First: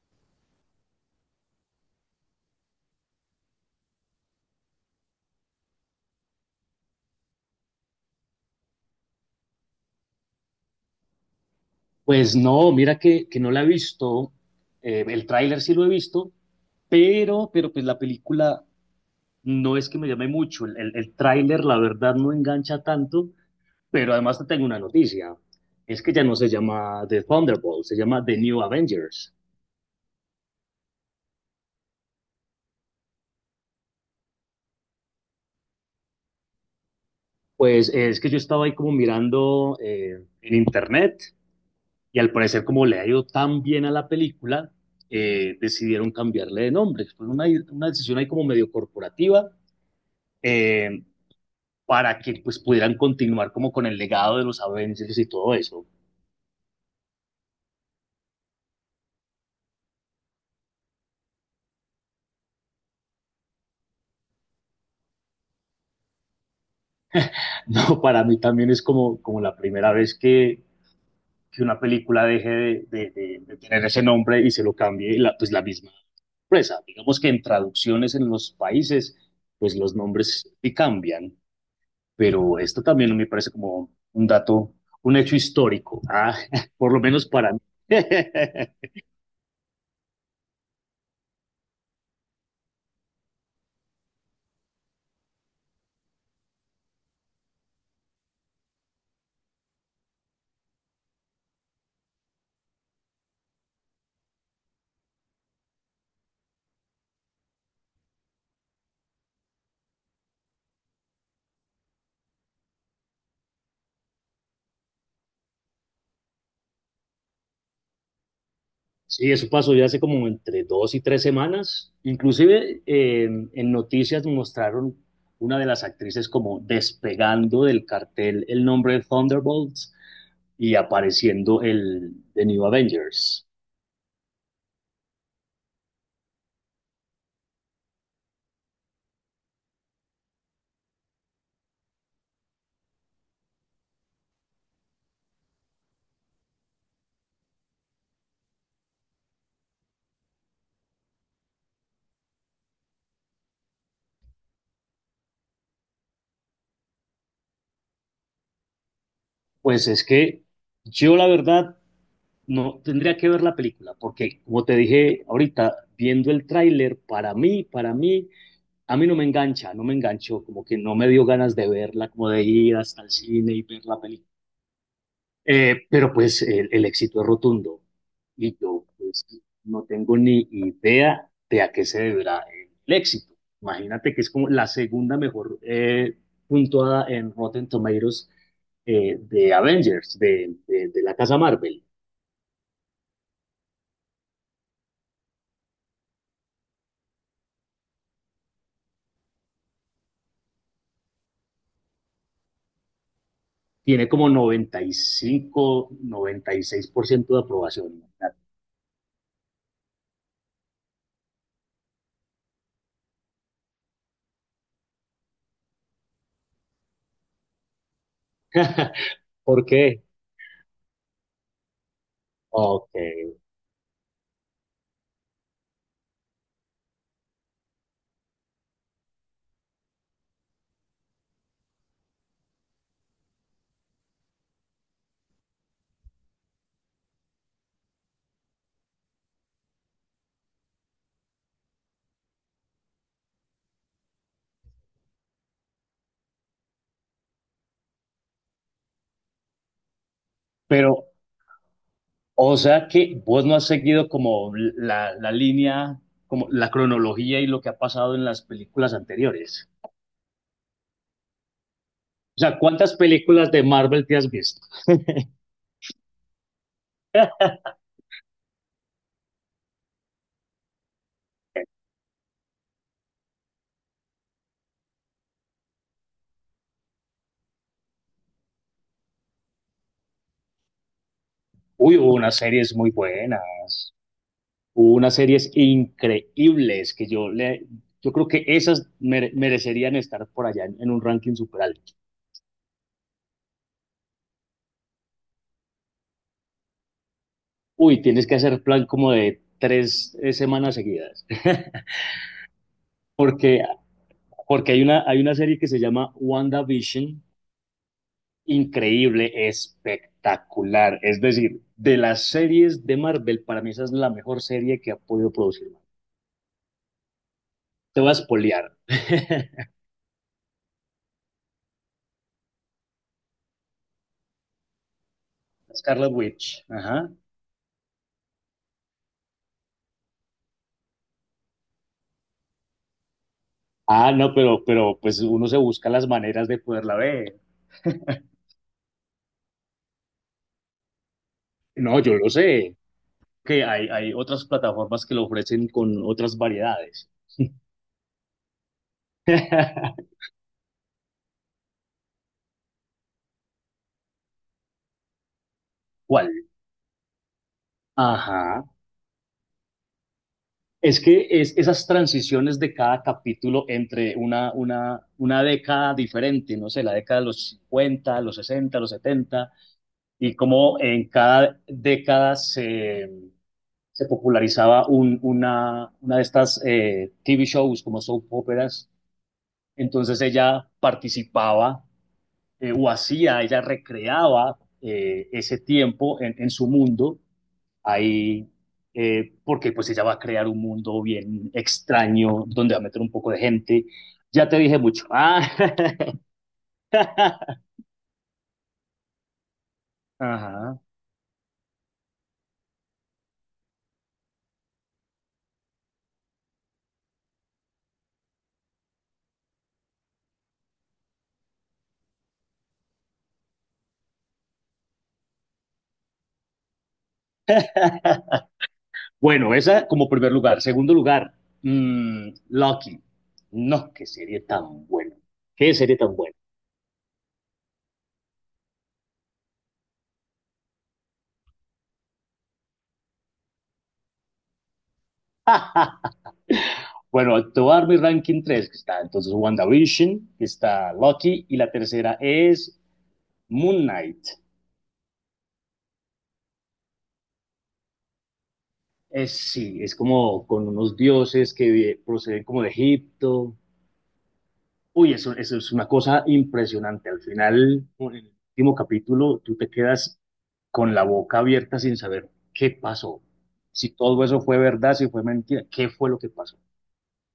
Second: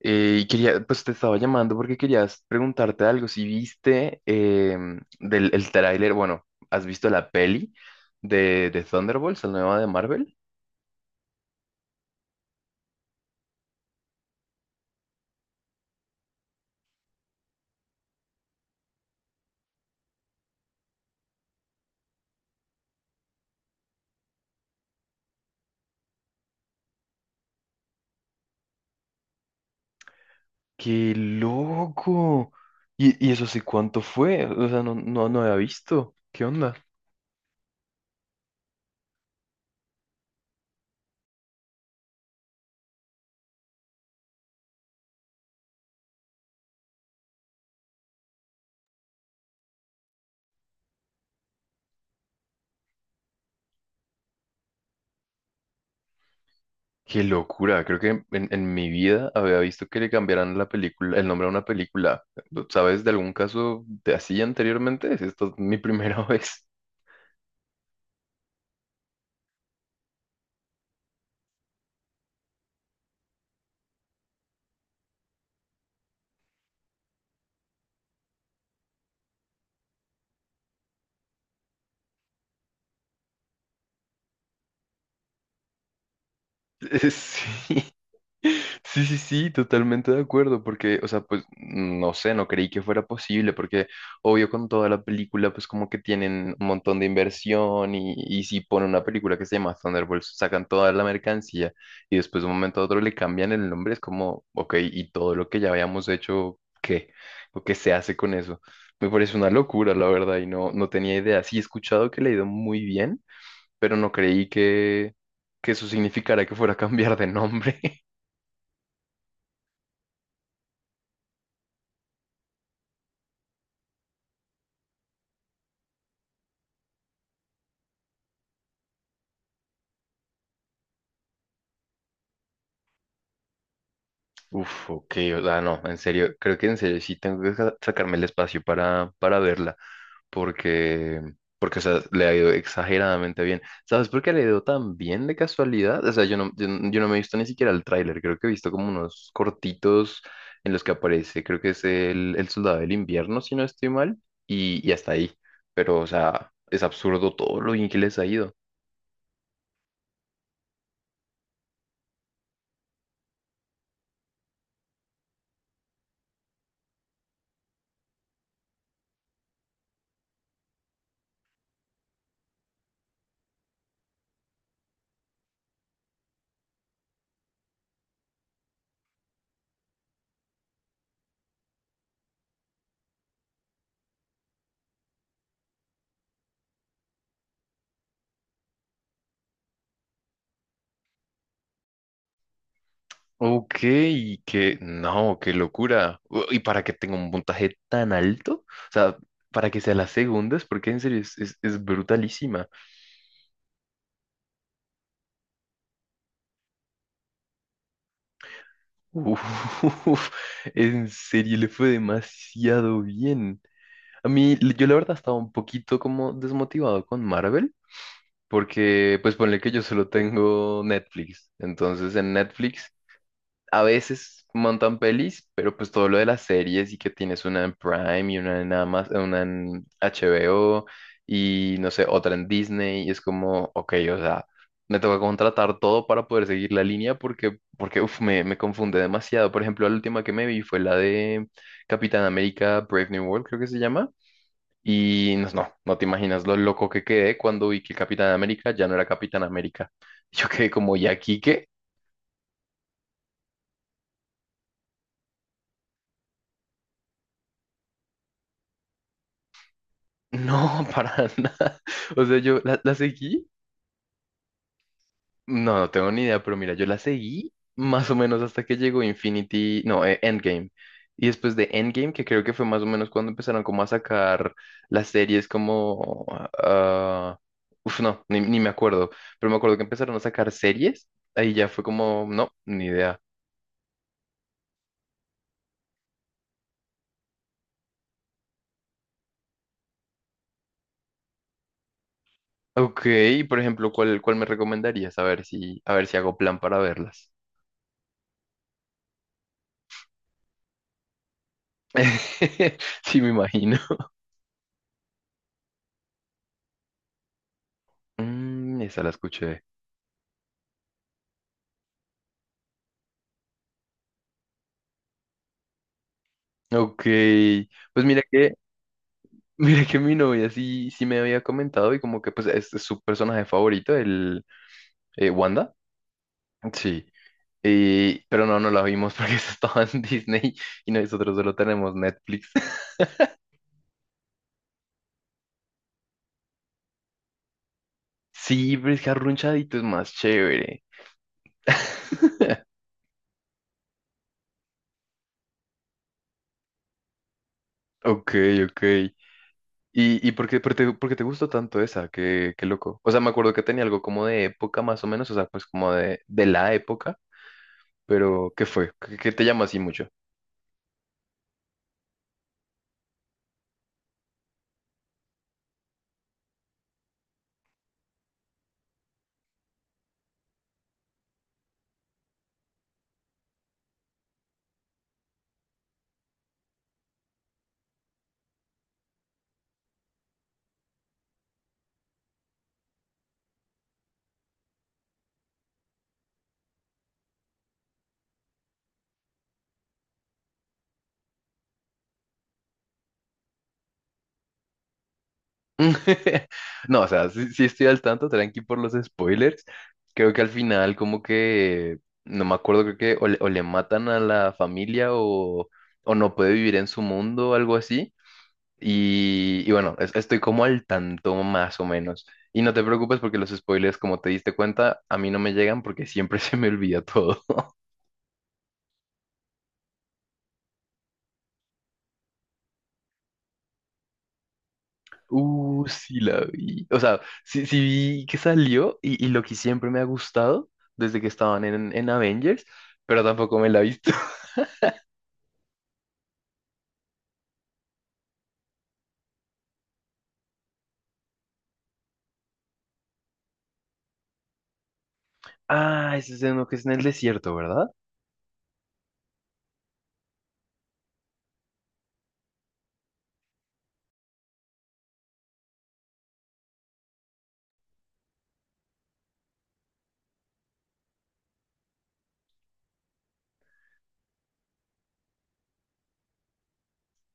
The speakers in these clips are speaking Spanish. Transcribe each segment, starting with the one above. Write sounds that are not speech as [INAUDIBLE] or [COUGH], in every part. Y quería, pues te estaba llamando porque querías preguntarte algo. Si viste del el tráiler, bueno, ¿has visto la peli de Thunderbolts, la nueva de Marvel? Pues no, mira que no la he visto. El tráiler sí lo he visto, pero pues la película no es que me llame mucho. El tráiler la verdad no engancha tanto, pero además te tengo una noticia: es que ya no se llama The Thunderbolt, se llama The New Avengers. ¡Qué loco! Y eso sí, ¿cuánto fue? O sea, no había visto. ¿Qué onda? Pues es que yo estaba ahí como mirando en internet y al parecer como le ha ido tan bien a la película, decidieron cambiarle de nombre. Fue una decisión ahí como medio corporativa. Eh, para que pues pudieran continuar como con el legado de los Avengers y todo eso. ¡Qué locura! Creo que en mi vida había visto que le cambiaran la película, el nombre a una película. ¿Sabes de algún caso de así anteriormente? Si esta es mi primera [LAUGHS] vez. [LAUGHS] No, para mí también es como la primera vez que una película deje de tener ese nombre y se lo cambie pues la misma empresa. Digamos que en traducciones en los países pues los nombres sí cambian, pero esto también me parece como un dato, un hecho histórico, ¿ah? [LAUGHS] por lo menos [LAUGHS] para mí. Sí. [LAUGHS] Sí, sí, sí, totalmente de acuerdo, porque, o sea, pues, no sé, no creí que fuera posible, porque obvio con toda la película, pues como que tienen un montón de inversión y si ponen una película que se llama Thunderbolts, sacan toda la mercancía y después de un momento a otro le cambian el nombre, es como, ok, y todo lo que ya habíamos hecho, ¿qué? ¿O qué se hace con eso? Me parece una locura, la verdad, y no, no tenía idea. Sí he escuchado que le ha ido muy bien pero no creí que eso significara que fuera a cambiar de nombre. [LAUGHS] Sí, eso pasó ya hace como entre 2 y 3 semanas. Inclusive en noticias mostraron una de las actrices como despegando del cartel el nombre de Thunderbolts y apareciendo el de New Avengers. Uf, ok, o sea, no, en serio, creo que en serio sí tengo que sacarme el espacio para verla, porque, porque, o sea, le ha ido exageradamente bien. ¿Sabes por qué le ha ido tan bien de casualidad? O sea, yo no, yo, no yo no me he visto ni siquiera el tráiler, creo que he visto como unos cortitos en los que aparece, creo que es el Soldado del Invierno, si no estoy mal, y hasta ahí, pero, o sea, es absurdo todo lo bien que les ha ido. Pues es que yo la verdad no tendría que ver la película porque como te dije ahorita viendo el tráiler para mí, a mí no me engancha, no me enganchó, como que no me dio ganas de verla, como de ir hasta el cine y ver la película. Pero pues el éxito es rotundo y yo pues no tengo ni idea de a qué se deberá el éxito. Imagínate que es como la segunda mejor puntuada en Rotten Tomatoes, de Avengers, de la casa Marvel. Ok, que no, qué locura. U- ¿Y para que tenga un puntaje tan alto? O sea, para que sea la segunda, es porque en serio es, es brutalísima. Tiene como noventa, noventa y cinco, noventa y seis por ciento de aprobación. Uf, [LAUGHS] en serio le fue demasiado bien. A mí, l- yo la verdad estaba un poquito como desmotivado con Marvel, [LAUGHS] porque pues ponle ¿Por que yo qué? solo tengo Netflix. Entonces en Ok. Netflix a veces montan pelis, pero pues todo lo de las series y que tienes una en Prime y una en Amazon, una en HBO y no sé, otra en Disney y es como, ok, o sea, me toca contratar todo para poder seguir la línea porque, porque uf, me confunde demasiado. Por ejemplo, la última que me vi fue la de Capitán América Brave New World, creo que se llama. Y no, no, no te imaginas lo loco que quedé cuando vi que Capitán América ya no era Capitán América. [LAUGHS] Yo quedé como, ¿y Pero aquí qué? O sea que vos no has seguido como la línea, como la cronología y lo que ha pasado en las películas anteriores. No, [LAUGHS] para nada. O sea, O sea, yo la, la ¿cuántas seguí. películas de Marvel te has visto? No, no tengo ni idea, pero mira, yo la seguí más o menos hasta que llegó Infinity, no, Endgame. Y después de Endgame, que creo que fue más o menos cuando empezaron como a sacar las series como... ah, uf, no, ni, ni me acuerdo. Pero me acuerdo que empezaron a sacar series. Ahí ya fue Uy, hubo como, unas no, series ni muy idea. buenas, hubo unas series increíbles que yo creo que esas merecerían estar por allá en, un ranking super alto. Ok, por ejemplo, ¿cuál, cuál me recomendarías? A ver si hago plan para verlas. Uy, tienes que hacer plan como de 3 semanas seguidas, [LAUGHS] [LAUGHS] Sí, me porque imagino. porque hay una serie que se llama WandaVision, Mm, esa la increíble, escuché. espectacular. Es decir, de las series de Marvel, para mí esa es la mejor serie que ha podido producir Marvel. Ok, Te pues voy a mira que, espolear. [LAUGHS] [LAUGHS] mira que mi novia sí, sí me había comentado y como que pues este es su personaje favorito, el Wanda. Scarlet Witch. Sí. Ajá. Y- pero no, no la vimos porque [LAUGHS] eso estaba en Disney y nosotros solo tenemos Netflix. [LAUGHS] Ah, no, pero pues uno se busca las maneras de poderla ver. Sí, pero es que Arrunchadito es más chévere. No, yo lo sé. [LAUGHS] Que hay otras plataformas que lo ofrecen con otras variedades. Ok, ok. [LAUGHS] ¿Y por qué, por te, por qué te gustó tanto esa? Qué, qué loco. O sea, me acuerdo que tenía algo como de época más o menos, o sea, pues como de, ¿Cuál? de la época, pero Ajá. ¿qué fue? ¿Qué, qué te llama así mucho? Es que es esas transiciones de cada capítulo entre una, una década diferente, no sé, la década de los 50, los 60, los 70, y cómo en cada década se popularizaba una de estas TV shows como soap operas. Entonces ella participaba, o hacía, ella recreaba ese tiempo en su mundo ahí, porque pues ella va a crear un mundo bien extraño donde va a meter un poco de gente. Ya te dije mucho. Ah. [LAUGHS] No, o sea, sí, [LAUGHS] sí estoy al tanto, tranqui por los spoilers. Creo que al Ajá. final como que, no me acuerdo, creo que o le matan a la familia o no puede vivir en su mundo o algo así. Y bueno, es- estoy como al tanto más o menos. Y no te preocupes porque los spoilers, como te diste cuenta, a mí no me llegan porque siempre [LAUGHS] se me olvida todo. Bueno, esa como primer lugar. Segundo lugar, Lucky. No, qué serie tan buena. Qué serie tan Sí buena. la vi. O sea, sí, sí vi que salió y lo que siempre me ha gustado desde que estaban en Avengers, pero tampoco me la he visto. [LAUGHS] [LAUGHS] Bueno, te voy a dar mi ranking 3, que está entonces WandaVision, que está Lucky, y la tercera es Moon Knight. Ah, ese es uno que es en el desierto, ¿verdad? Sí, es como con unos dioses que proceden como de Egipto. Uy, eso es una cosa impresionante. Al final, en el último capítulo, tú te quedas con la boca abierta sin saber qué pasó, si todo eso fue verdad, si fue mentira, qué fue lo que pasó.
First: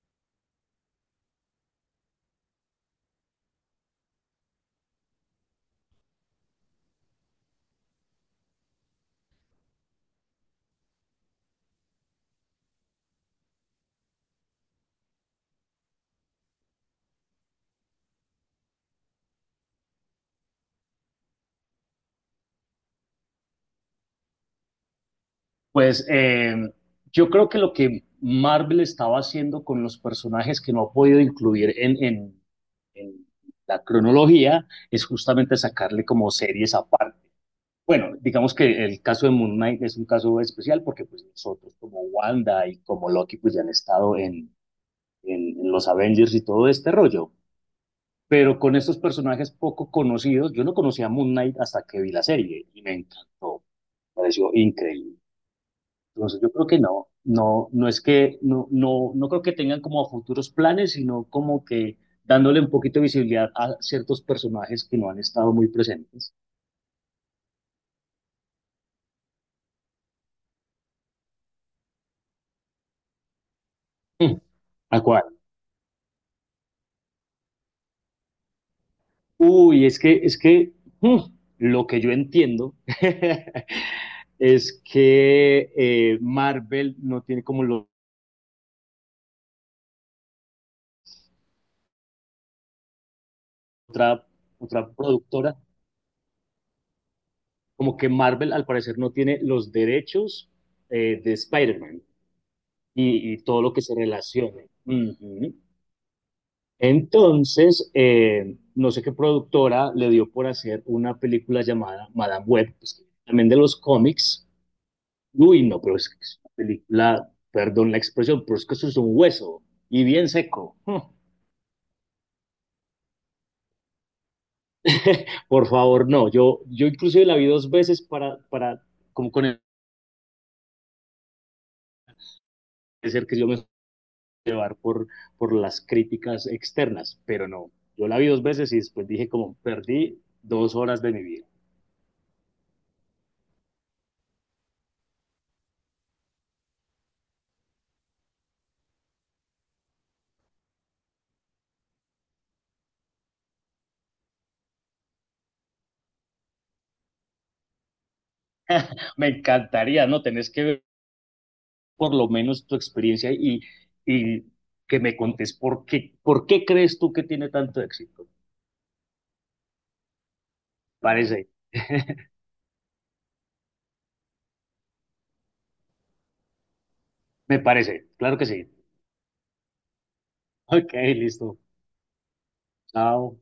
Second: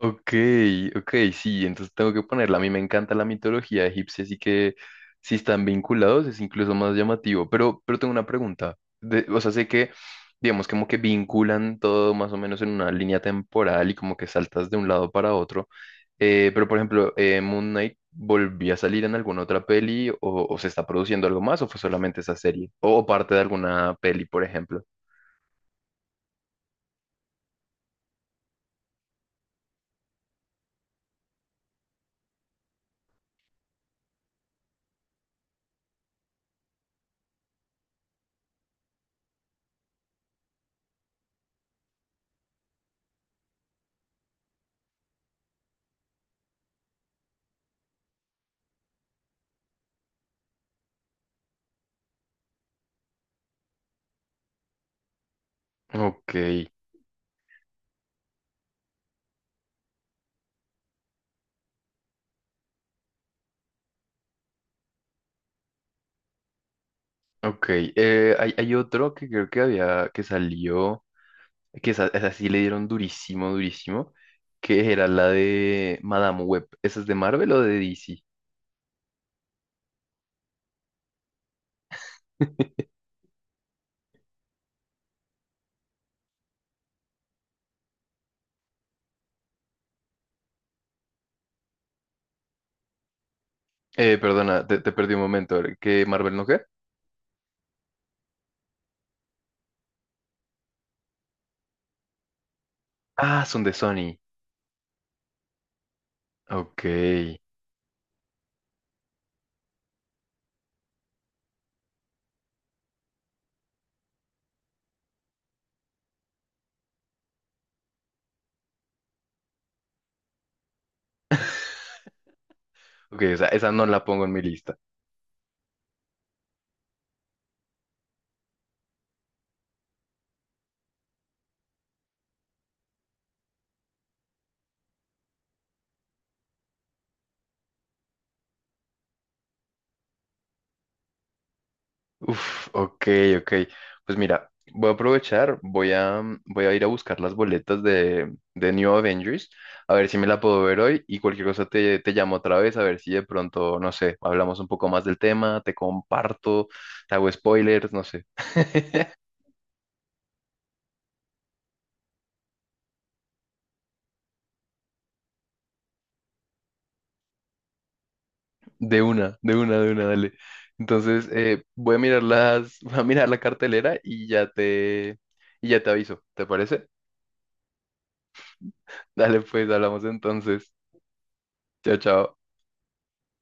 Ok, ok, sí, entonces tengo que ponerla. A mí me encanta la mitología egipcia, así que si están vinculados es incluso más llamativo. Pero tengo una pregunta. De- o sea, sé que, digamos, como que vinculan todo más o menos en una línea temporal y como que saltas de un lado para otro. Pero, por ejemplo, Moon Knight volvió a salir en alguna otra peli o se está produciendo algo más o fue solamente esa serie o, parte de alguna peli, por ejemplo. Pues yo creo que lo que Marvel estaba haciendo con los personajes que no ha podido incluir en la cronología es justamente sacarle como series aparte. Bueno, digamos que el caso de Moon Knight es un caso especial porque pues nosotros como Wanda y como Loki pues ya han estado en los Avengers y todo este rollo. Pero con estos personajes poco conocidos, yo no conocía a Moon Knight hasta que vi la serie y me encantó, pareció increíble. Ok, Entonces yo creo que no, no, no es que, no, no, no creo que tengan como futuros planes, sino como que dándole un poquito de visibilidad a ciertos personajes que no han estado muy presentes. ok. Hay otro que creo que había que salió. Que esa sí le dieron durísimo, durísimo, Hmm. que ¿A era cuál? la de Madame Web. ¿Esa es de Marvel o de DC? Uy, es que, mm, lo que yo entiendo [LAUGHS] [LAUGHS] es que Marvel no tiene como otra, Perdona, te, otra te perdí un productora, momento. ¿Qué Marvel no qué? como que Marvel al parecer no tiene los derechos de Spider-Man y Ah, son todo de lo que se Sony. relacione. Ujú. Ok. Entonces, no sé qué productora le dio por hacer una película llamada Madame Web, pues, también de los cómics. Uy, no, pero es que es una película, perdón la expresión, pero es que eso es un hueso y bien seco. Hmm. [LAUGHS] Ok, o sea, esa no la pongo en mi lista. Por favor, no. Yo inclusive la vi 2 veces para, como con el ser que yo me suelo llevar por, las críticas externas, pero no. Yo la vi 2 veces y después dije como perdí 2 horas de mi vida. Uf, ok, ok. Pues mira, voy a aprovechar, voy a, mm, voy a ir a buscar las boletas de New Avengers, a ver si me la puedo ver hoy y cualquier cosa te, te llamo otra vez, a ver si de pronto, no sé, hablamos un poco más del tema, te comparto, te hago spoilers, no sé. [LAUGHS] Me encantaría, ¿no? Tenés que ver por lo menos tu experiencia y que me contes por qué crees tú que tiene tanto éxito. De una, de una, de una, dale. Entonces, Parece, voy a mirar [LAUGHS] las, [LAUGHS] voy a mirar la cartelera y ya te aviso, ¿te parece? Me parece, claro que sí. Dale, pues, hablamos entonces. Ok, listo. Chao, chao. Chao.